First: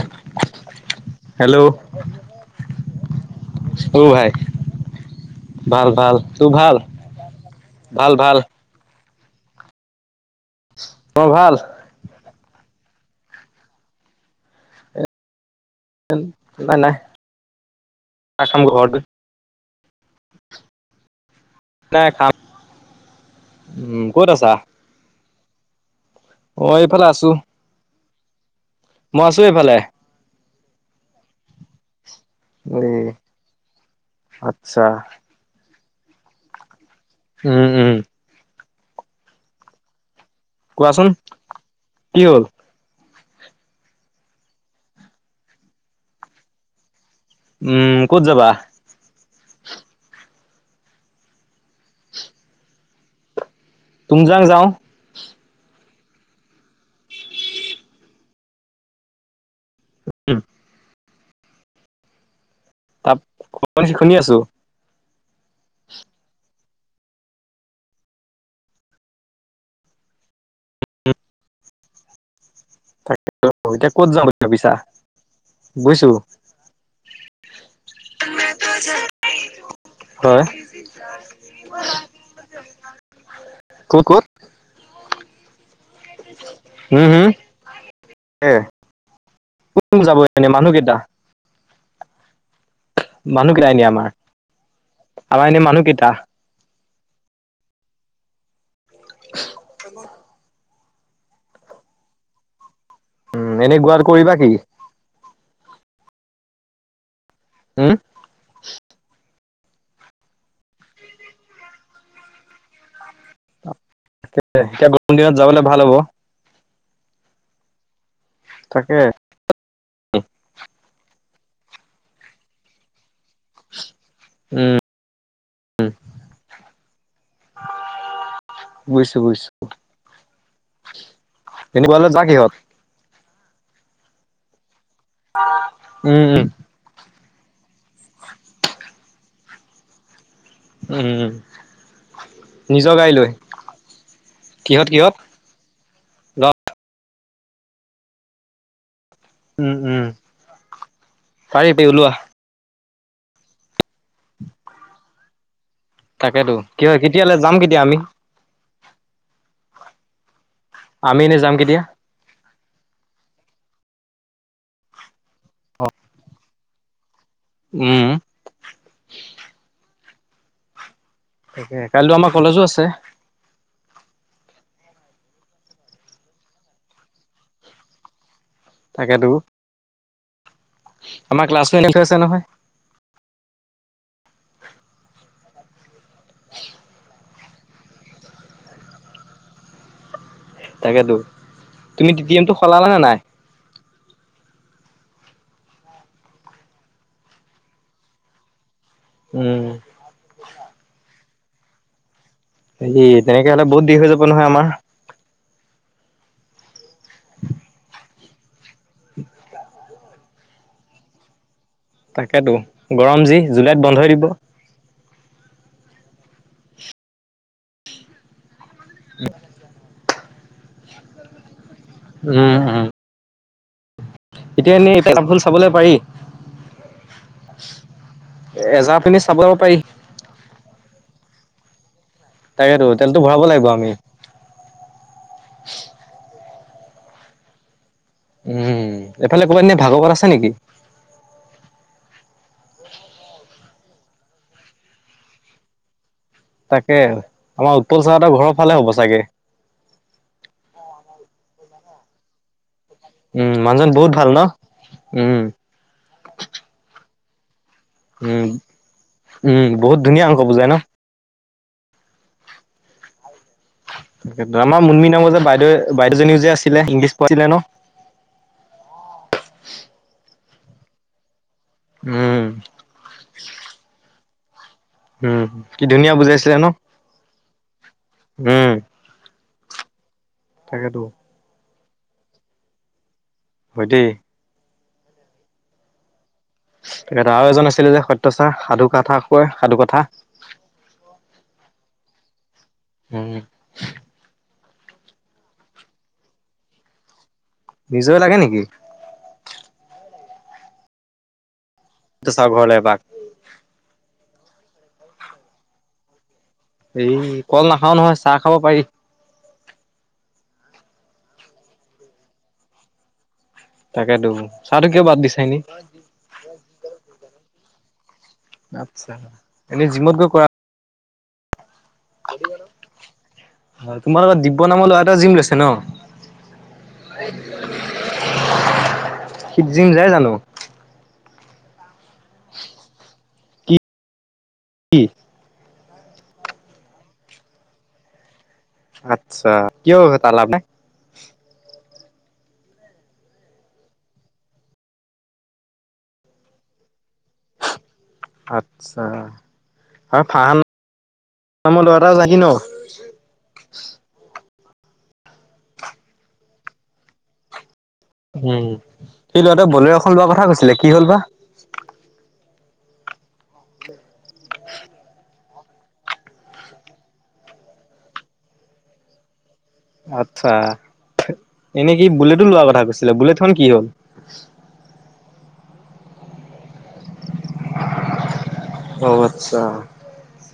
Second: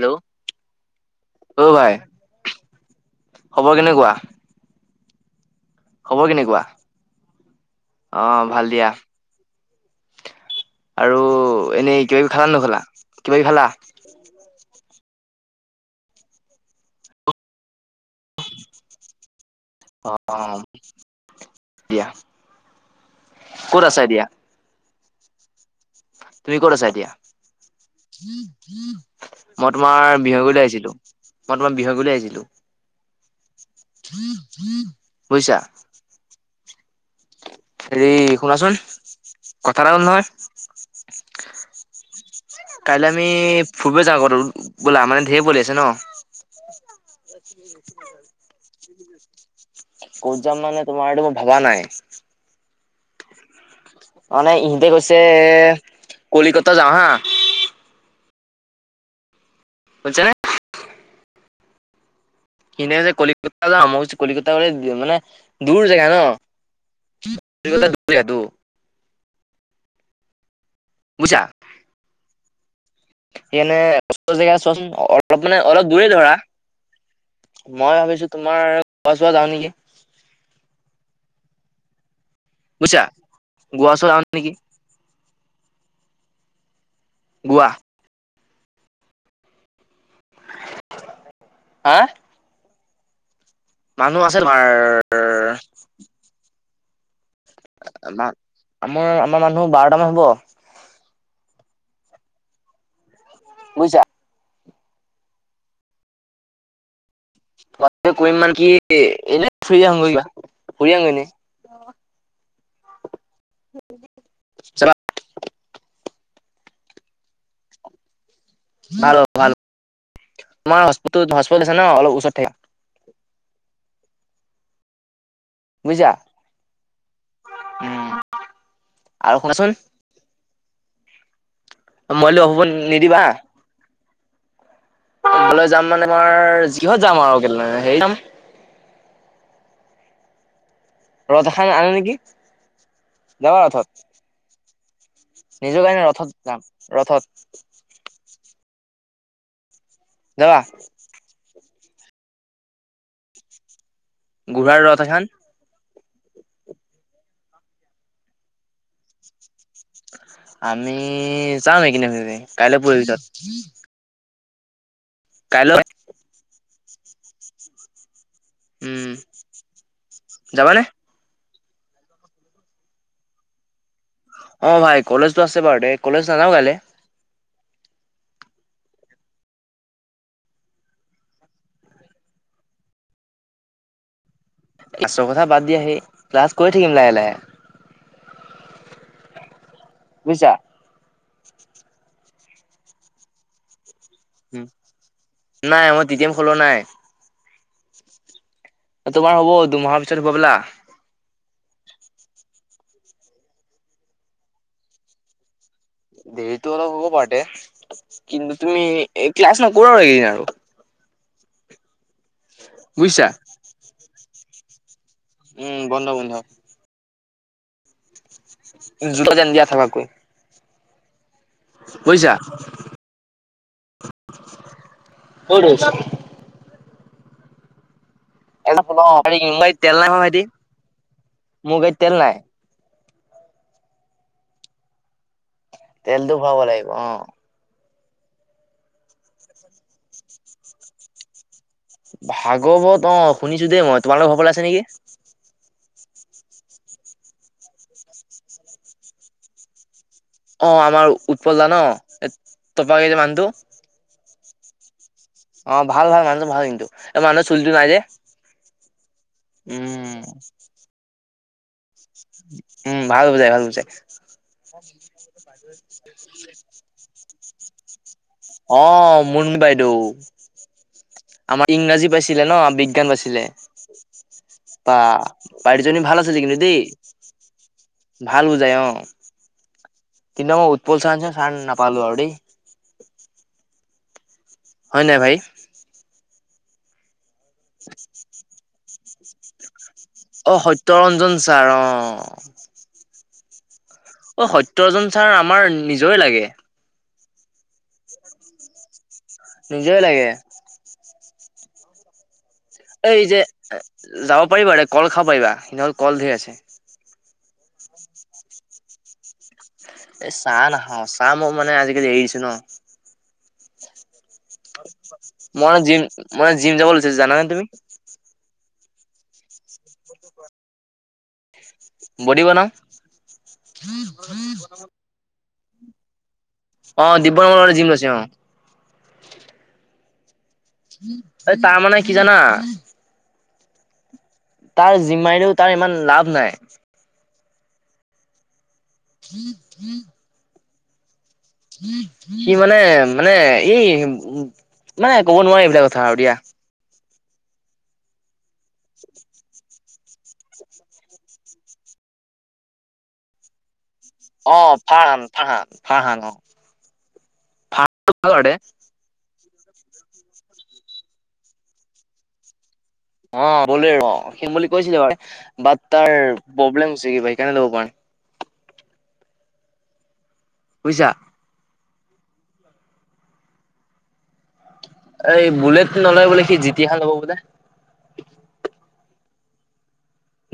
Hello hello. অ ভাই খবৰ অ কেনেকুৱা? ভাই ভাল ভাল খবৰ তোৰ কেনেকুৱা ভাল? ভাল ভাল। [unintelligible] আৰু মোৰ ভাল এনেই কিবা খালা নখালা কিবি খালা। ন নাই নাই চাহ খাম ঘৰত গৈ। অ। দিয়া নাই খাম উ ক'ত আছা? অ এইফালে আছো। উম। আছো উ মই এইফালে তোমাৰ বিহ কৰিল আহিছো। ো ব্তমাৰ বিহয় গ আহিছিলো। এ আচ্ছা বুজিছা। উম উম হেৰি শুনাচোন। কথাটা হ'ল নহয়। কোৱাচোন। কি হ'ল? কাইলৈ আমি ফুৰিব যাওঁ ক'ত বোলা মানে ধেৰ পলি আছে ন। উম ক'ত যাবা? ক'ত যাম মানে তোমাৰ এইটো মই ভবা নাই। তুমজাং মানে যাওঁ ইহঁতে গৈছে। কলিকতা যাওঁ হা। কছনে। সনে যে তাৰ কলিকতা যে আম হ শুনি আছো কলিকতা ব মানে। দূৰ জেগা ন ক দটো। বুজা। এতিয়া ক'ত যাওঁ বুলি সেইকাৰানে জেগা ভাবিছা চোৱাচোন অলপ মানে অলপ দূৰে বুজিছো ধৰা মই ভাবিছো তোমাৰ খোৱা চোৱা যাও নেকি ব বুজা গোৱা চ আ নেকি উ উম হম গোৱা উ কোন যাব এনে মানুহকেইটা হা আমাৰ মানুহ আছে তোমাৰ আমাৰ এনে মানুহ কেইটা ম আমাৰ আমাৰ মানুহ বাৰটাম হব [unintelligible] উম এনে বুজিছা গোৱাৰ কৰিবা কি উম ত কৰিম মান কি এনে ফুৰি আহোগৈ কিবা ফুৰি আহোগৈ এতিয়া গৰম দিনত যাবলৈ ভাল হ'ব অ তাকে ভাল ভাল তোমাৰ হস্পিতে আছে ন অলপ ওচৰত থ উম বুজিছা উ বুজিছো আৰু বুজিছো শুনাচোন এনেকুৱালে যা মইলৈো হ কিহত হব নিদিবা তোমাললৈ যাম মানে উম উম তমাৰ যিহত যাম আৰু েই ন উম উ ৰথ এখন আনো নেকি নিজৰ গাই লৈ যাবা ৰথত কিহত কিহত নিজৰ কাৰণে ৰথত ল যাম ৰথত উম উম যাবা পাৰি পি ওলোৱাা গুঢ়াৰ ৰথ এখন তাকেতো কি হয় কেতিয়ালৈ যাম কেতিয়া আমি [unintelligible] আমি যাম এইকেইদিনৰ কাইলৈ পৰ ভিিতৰত হম কাইলৈ- উম। উম যাবানে? তাকে কাইলেটো আমাৰ কলেজো আছে? অ ভাই কলেজতো আছে বাৰু দে কলেজ নাযাও কাইলে। তাকেতো। আমাৰ ক্লাছমেট [unintelligible] আছে নহয় ক্লাছৰ কথা বাদ দিয় আহি ক্লাছ কৰি থাকিম লাহে লাহে। বুজিছা? তাকেতো তুমি [unintelligible] এমটো সলালা নে নাই নাই মই [unintelligible] খল নাই তোমাৰ হ'ব উম দুমাহৰ পিছত হব বলা। হে তেনেকে হলে বহুত দেৰি হৈ যাব নহয় আমাৰ? দেৰিতটো অলপ হব পতে কিন্তু- তুমি ক্লছ ন- [unintelligible] তাকেতো গৰম বুজিছা যি জুলাইত বন্ধই দিব। উম বন্ধ বন্ধ। জোতা যেন দিয়া থবাকৈ- বুজিছা উম উম এতিয়া এনেই এটা চাপ ফুল মোৰ চাবলৈ গাড়ীত পাৰি। [inaudible] এজাৰ পিনি চাব পাৰি [unintelligible] মু গৰীত তেল নাই? তাকেতো তেলটো ভৰাব লাগিব আমি। তেলটো খুৱাব লাগিব অ। উম এইফালে কোনবাদিনে ভাৰ্গৰ আছে নেকি? ভাগৱত অ শুনিছো দেই মই তোমালোকৰ ঘৰ পাল আছে নেকি? তাকে আমাৰ উৎপল চাৰ হতৰ ঘৰৰ ফালে হ'ব চাগে। অ আমাৰ উৎপল দা ন? এ [unintelligible] উম মানুহজন বহুত ভাল ন? উম, অ ভাল ভাল মানুহটো ভাল কিন্তু- মানচ উম উম বহুত ধুনীয়া অংক বুজাই ন? উম ভাল বুজাই ভাল। বুজাই আমাৰ মুমি নামৰ যে বাইদেউ বাইদেউ এজনীও যে আছিলে ইংলিছ- প ল ন অঁ মুনমী বাইদেউ [unintelligible] আমাৰ ইংৰাজী উম, পাইছিলে ন বিজ্ঞান বাছিলে [unintelligible] পা উম, কি পাৰিজনী ধুনীয়া ভাল আছে বুজাইছিলে কিন্তু ন? দেই ভাল উম, বুজাই অ কিন্তু মই উৎপল তাকেতো ছাৰ ছাৰ নাপ পালো আৰু দেই হয় দেই হয় নাই ভাই তাকে আৰু এজন আছিলে যে সত্য ছাৰ সাধু কথা কয় সাধু কথা অ সত্য ৰঞ্জন ছাৰ অ উম অ সত্যজন ছাৰ আমাৰ নিজৰে লাগে নিজয় লাগে নেকি নিজয়ে লাগে ছাৰৰ ঘৰলে এপাক? এই যে যাব পাৰিবা কল খাব পাৰিবা সিহ'লে কল ধেৰ আছে এই কল নাখাওঁ নহয় চাহ খাব পাৰি এই চাহ নাখাওঁ চাহ মই মানে আজিকালি এৰি দিছো ন তাকে তো মই মানে জিম জিম যাব বুলিছে জানা নে তুমি উ [unintelligible] আচ্ছা এনেই জিমত গৈ কৰা বডি বনাও। তোমাৰ লগত দিব্য নামৰ ল'ৰা এটা জিম লৈছিল ন অ দিব্যন মলে জিম লৈছে অ সি জিম যাই জানো অ তাৰ মানে কি জানা কি? তাৰ জিমা মাইনত তাৰ ইমান লাভ নাই আচ্ছা কিয় তাৰ লাভ নাই কি মানে মানে এই মানে ক'ব নোৱাৰে এইবিলাক কথা আৰু দিয়া আত আচ্ছা আৰু ফ্ৰান নাম লৰা এটা যাহি ন অ ফান ফান ফান অ ফ উম সেই ল'ৰাটোৱে বোলেৰো' এখন লোৱা কথা কৈছিল। অ' বোলেৰো। কিনিম বুলি কৈছিলে বাৰু। বাট তাৰ প্ৰব্লেম হৈছে কিবা সেইকাৰণে ল'ব পৰা নাই। ভাত। বুজিছা। চাহথ। এনে কি বুলেটটো লোৱাৰ কথা কৈছিলে, বুলেটখন কি হ'ল? বুলেট নলয় বোলে সি জি টি খন ল'ব বোলে। অ আচ্ছা।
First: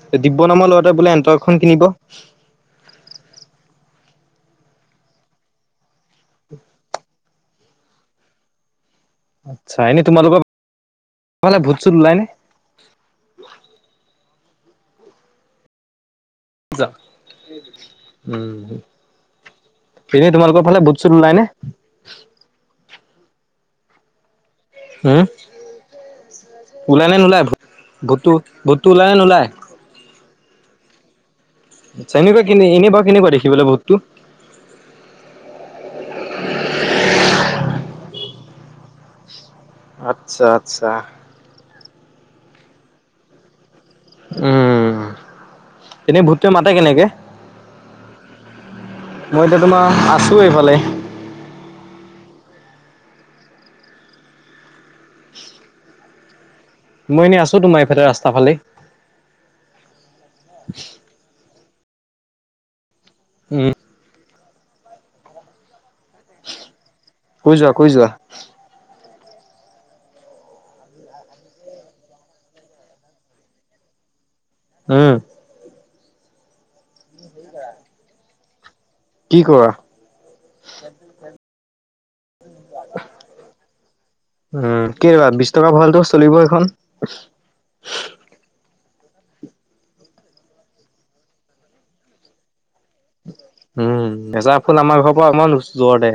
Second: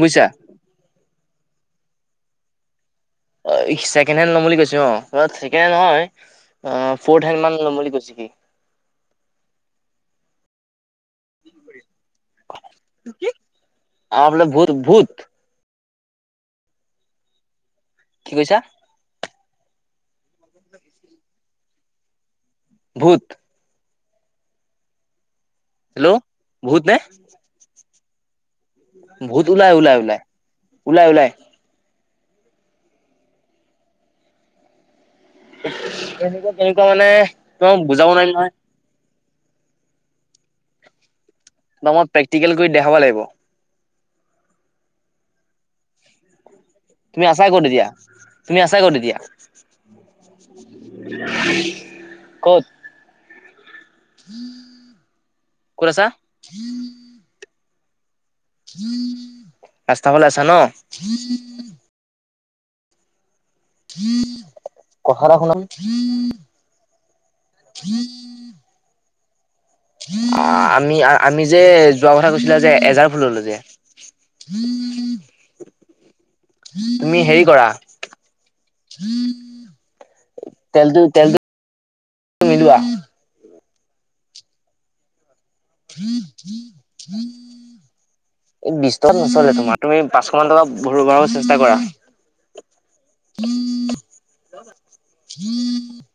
বুজিছা। দিব্য নামৰ ল'ৰাটোৱে বোলে এন্ত খন কিনিব। অ ছেকেণ্ড হেণ্ড ল'ম বুলি কৈছো অ। বাত ছেকেণ্ড হেণ্ড নহয়, ফৰ্থ হেণ্ড মান ল'ম বুলি কৈছে সি। আচ্ছা। এনে তোমালোকক তোমালে ভূত-চোত ওলাইনে? আমাৰ ফালে ভূত ভূত কজ [unintelligible] কি কৈছা উম। এনেই তোমালোকৰ ফালে ভূত-চোত ওলাইনে? ভূত? হো? হেল্ল'। ভূত নে? গুটু। ভূতটো ওলাই নে ভূত নোলাই? ওলাই ওলাই ওলাই ওলাই ওলাই। আচ্ছা। এনেকোৱা কেলে এনে বাৰু কেনেকুৱা দেখিবলৈ ভূতটো? তেনেকুৱা কেনেকুৱা মানে তোমাক বুজাব নোৱাৰিম নহয়। আচ্ছা আচ্ছা। আমাক প্ৰেক্টিকেল কৰি দেখাব লাগিব। উম এনেই ভূত তুমি আছা ক'ত এতিয়া? তুমি আছা ক'ত এতিয়া? মই তোমাৰ আছো এইফালে। ক'ত? ক'ত আছা? মই এনেই আছো তোমাৰ এইফালে, ৰাস্তা ফালে। ৰাস্তা ফালে আছা ন উম। [inaudible] কথা এটা শুনাচোন। কৈ যোৱাা কৈ যোৱা। অ আমি আমি যে যোৱা কথা কৈছিলো যে এজাৰ ফুললে যে। হম। [inaudible] তুমি হেৰি কৰা- কি কোৱা? তেলটো, তেলটো মিলোৱা- উম কি [unintelligible] [unintelligible] ভালটো চলিব এইখন? তত নচলে তোমাৰ তুমি পাঁচশ মান টকা ভৰ ভৰাব চেষ্টা কৰা। উম এছাঁ ফুল আমাৰ ঘৰৰ পৰা অকমান ওচৰত দে।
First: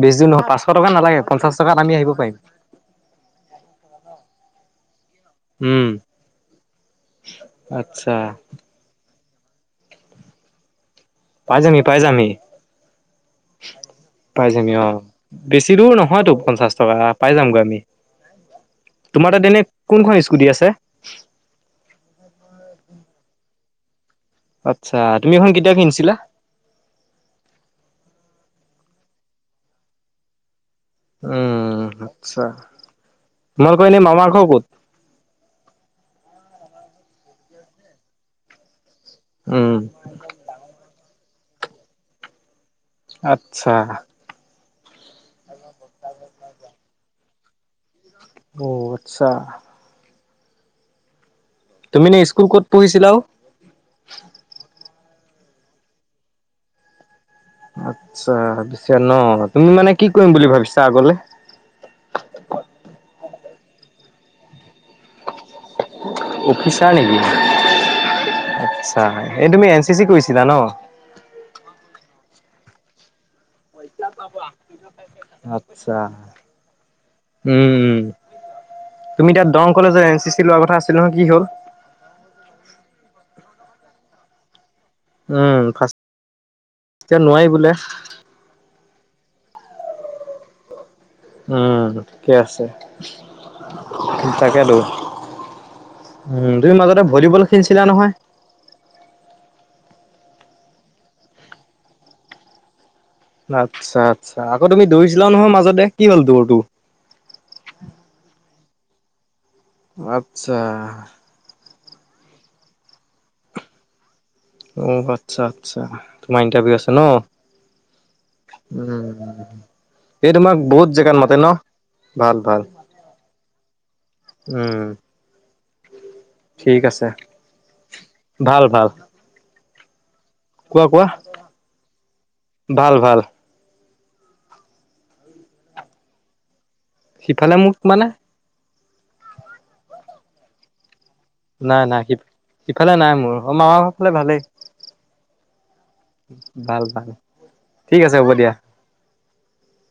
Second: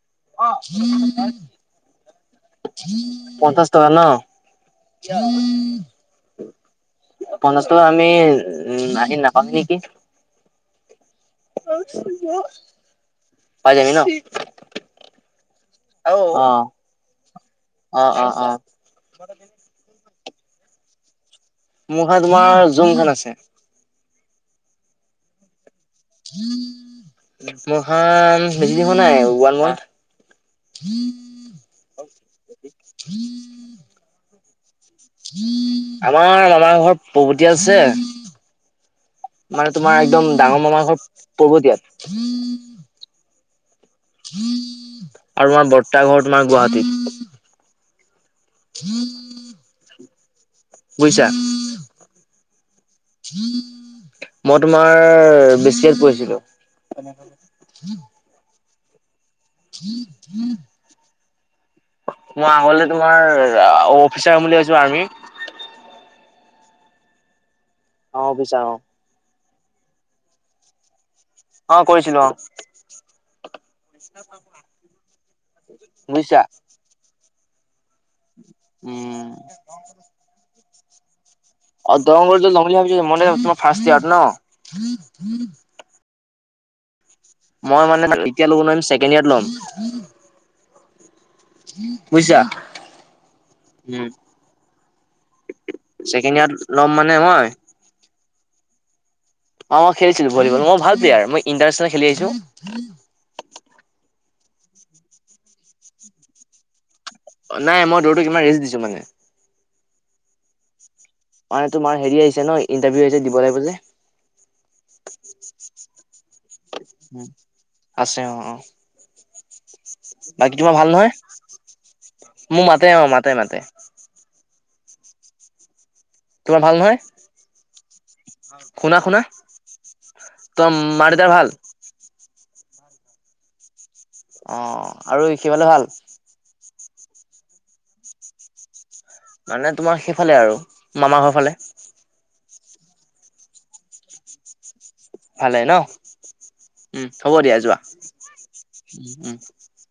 বেছি নহয় পাঁশ টকা নালাগে পঞ্চাছ টকাত আমি আহিব পাৰিম। পঞ্চাশ টকা ন, উম, পঞ্চাশ টকা আমি আচ্ছা উ- আহি নাপাম নেকি? পাই যামি পাই যামি পাই যাবি ন পাই যামি অ। বেছি দূৰ অ নহয়তো পঞ্চাছ অ টকা- অ অ তোমাৰ তাত তেনে - সুধি আছে। মোৰ খান তোমাৰ জুং খান আছে আচ্ছা তুমি এখন কেতিয়া কিনিছা? মহান- বেছি দিন হোৱা নাই ওৱান মণ্ঠ। উম আচ্ছা তোমালোক এনেই মামাৰ ঘৰ ক'ত? আমাৰ আমাৰ ঘৰত প্ৰভতি আছে- মানে উম তোমাৰ একদম ডাঙৰ মামাৰ ঘৰ - পূৰ্বতিয়াত। আচ্ছা। আৰু তোমাৰ বৰ্তা ঘৰ তোমাৰ গুৱাহাটীত। অ আচ্ছা। বুজিছা। তুমি নে স্কুল ক'ত পঢ়িছিলাও? [unintelligible] পৰিছিলো। আৰ্টছ [unintelligible] মই আগলে তোমাৰ- অফিচাৰ বুলি ভাবিছোঁ আৰ্মি। অফিচাৰ নেকি? অ, বিচাৰ অ। আচ্ছা এই তুমি এন চি চি কৰিছিলা ন? অ, কৰিছিলো অ। আচ্ছা শুনি চা উম উম তুমি এতিয়া দৰং কলেজত এন চি চি লোৱা কথা আ এনেকুৱা কি হ অ দৰং কলেজত ল'ম বুলি ভাবিছিলো মই তোমাৰ ফাৰ্ষ্ট ইয়াৰ্ড ন? উম ফাৰ্ষ্ট [unintelligible] এতিয়া নোৱাৰি বোলে মই মানে এতিয়া ল'ব নোৱাৰিম ছেকেণ্ড ইয়াৰত ল'ম। [unintelligible] উম', ঠিকে বুজিছা আছে। উম তাকেতো, ছেকেণ্ড ইয়াৰত উম, তুমি ল'ম মাজতে মানে ভলীবল মই খেলিছিলা নহয়। অ, খেলিছিলো ভলীবল। মই ভাল প্লেয়াৰ, মই ইণ্টাৰনেশ্যনেল খেলি আহিছো। আচ্ছা আকৌ তুমি দৌৰিছিলাও নহয় মাজতে কি হ'ল দৌৰটো? তু মানে আচ্ছা। মানে তোমাৰ হেৰি আহিছে ন, ইণ্টাৰভিউছে দিব লাগিব যে। অ', আচ্ছা আচ্ছা। তোমাৰ ইন্টাৰভিউ উম, আছে অ, অ। উম এই বাকী তোমাক তোমাৰ বহুত ভাল নহয়। জেগাত মাতে ন ভাল ভাল মোক মাতে আৰু মাতে মাতে। উম। তোমাৰ ভাল ঠিক আছে ভাল নহয়। ভাল শুনা শুনা, কোৱা তোমাৰ কোৱা মাৰ দেউতাৰ ভাল। ভাল ভাল অ, আৰু ভাল। সিফালে মোক মানে মানে তোমাৰ সেইফালে আৰু। মামাৰ ঘৰ ফালে। ইফালে নাই মোৰ। অ, মামাৰ ঘৰ ফালে ভালেই। ভালে ন। ভাল উম, ভাল হ'ব দিয়া যোৱা ঠিক আছে হ'ব দিয়া। উম। [unintelligible]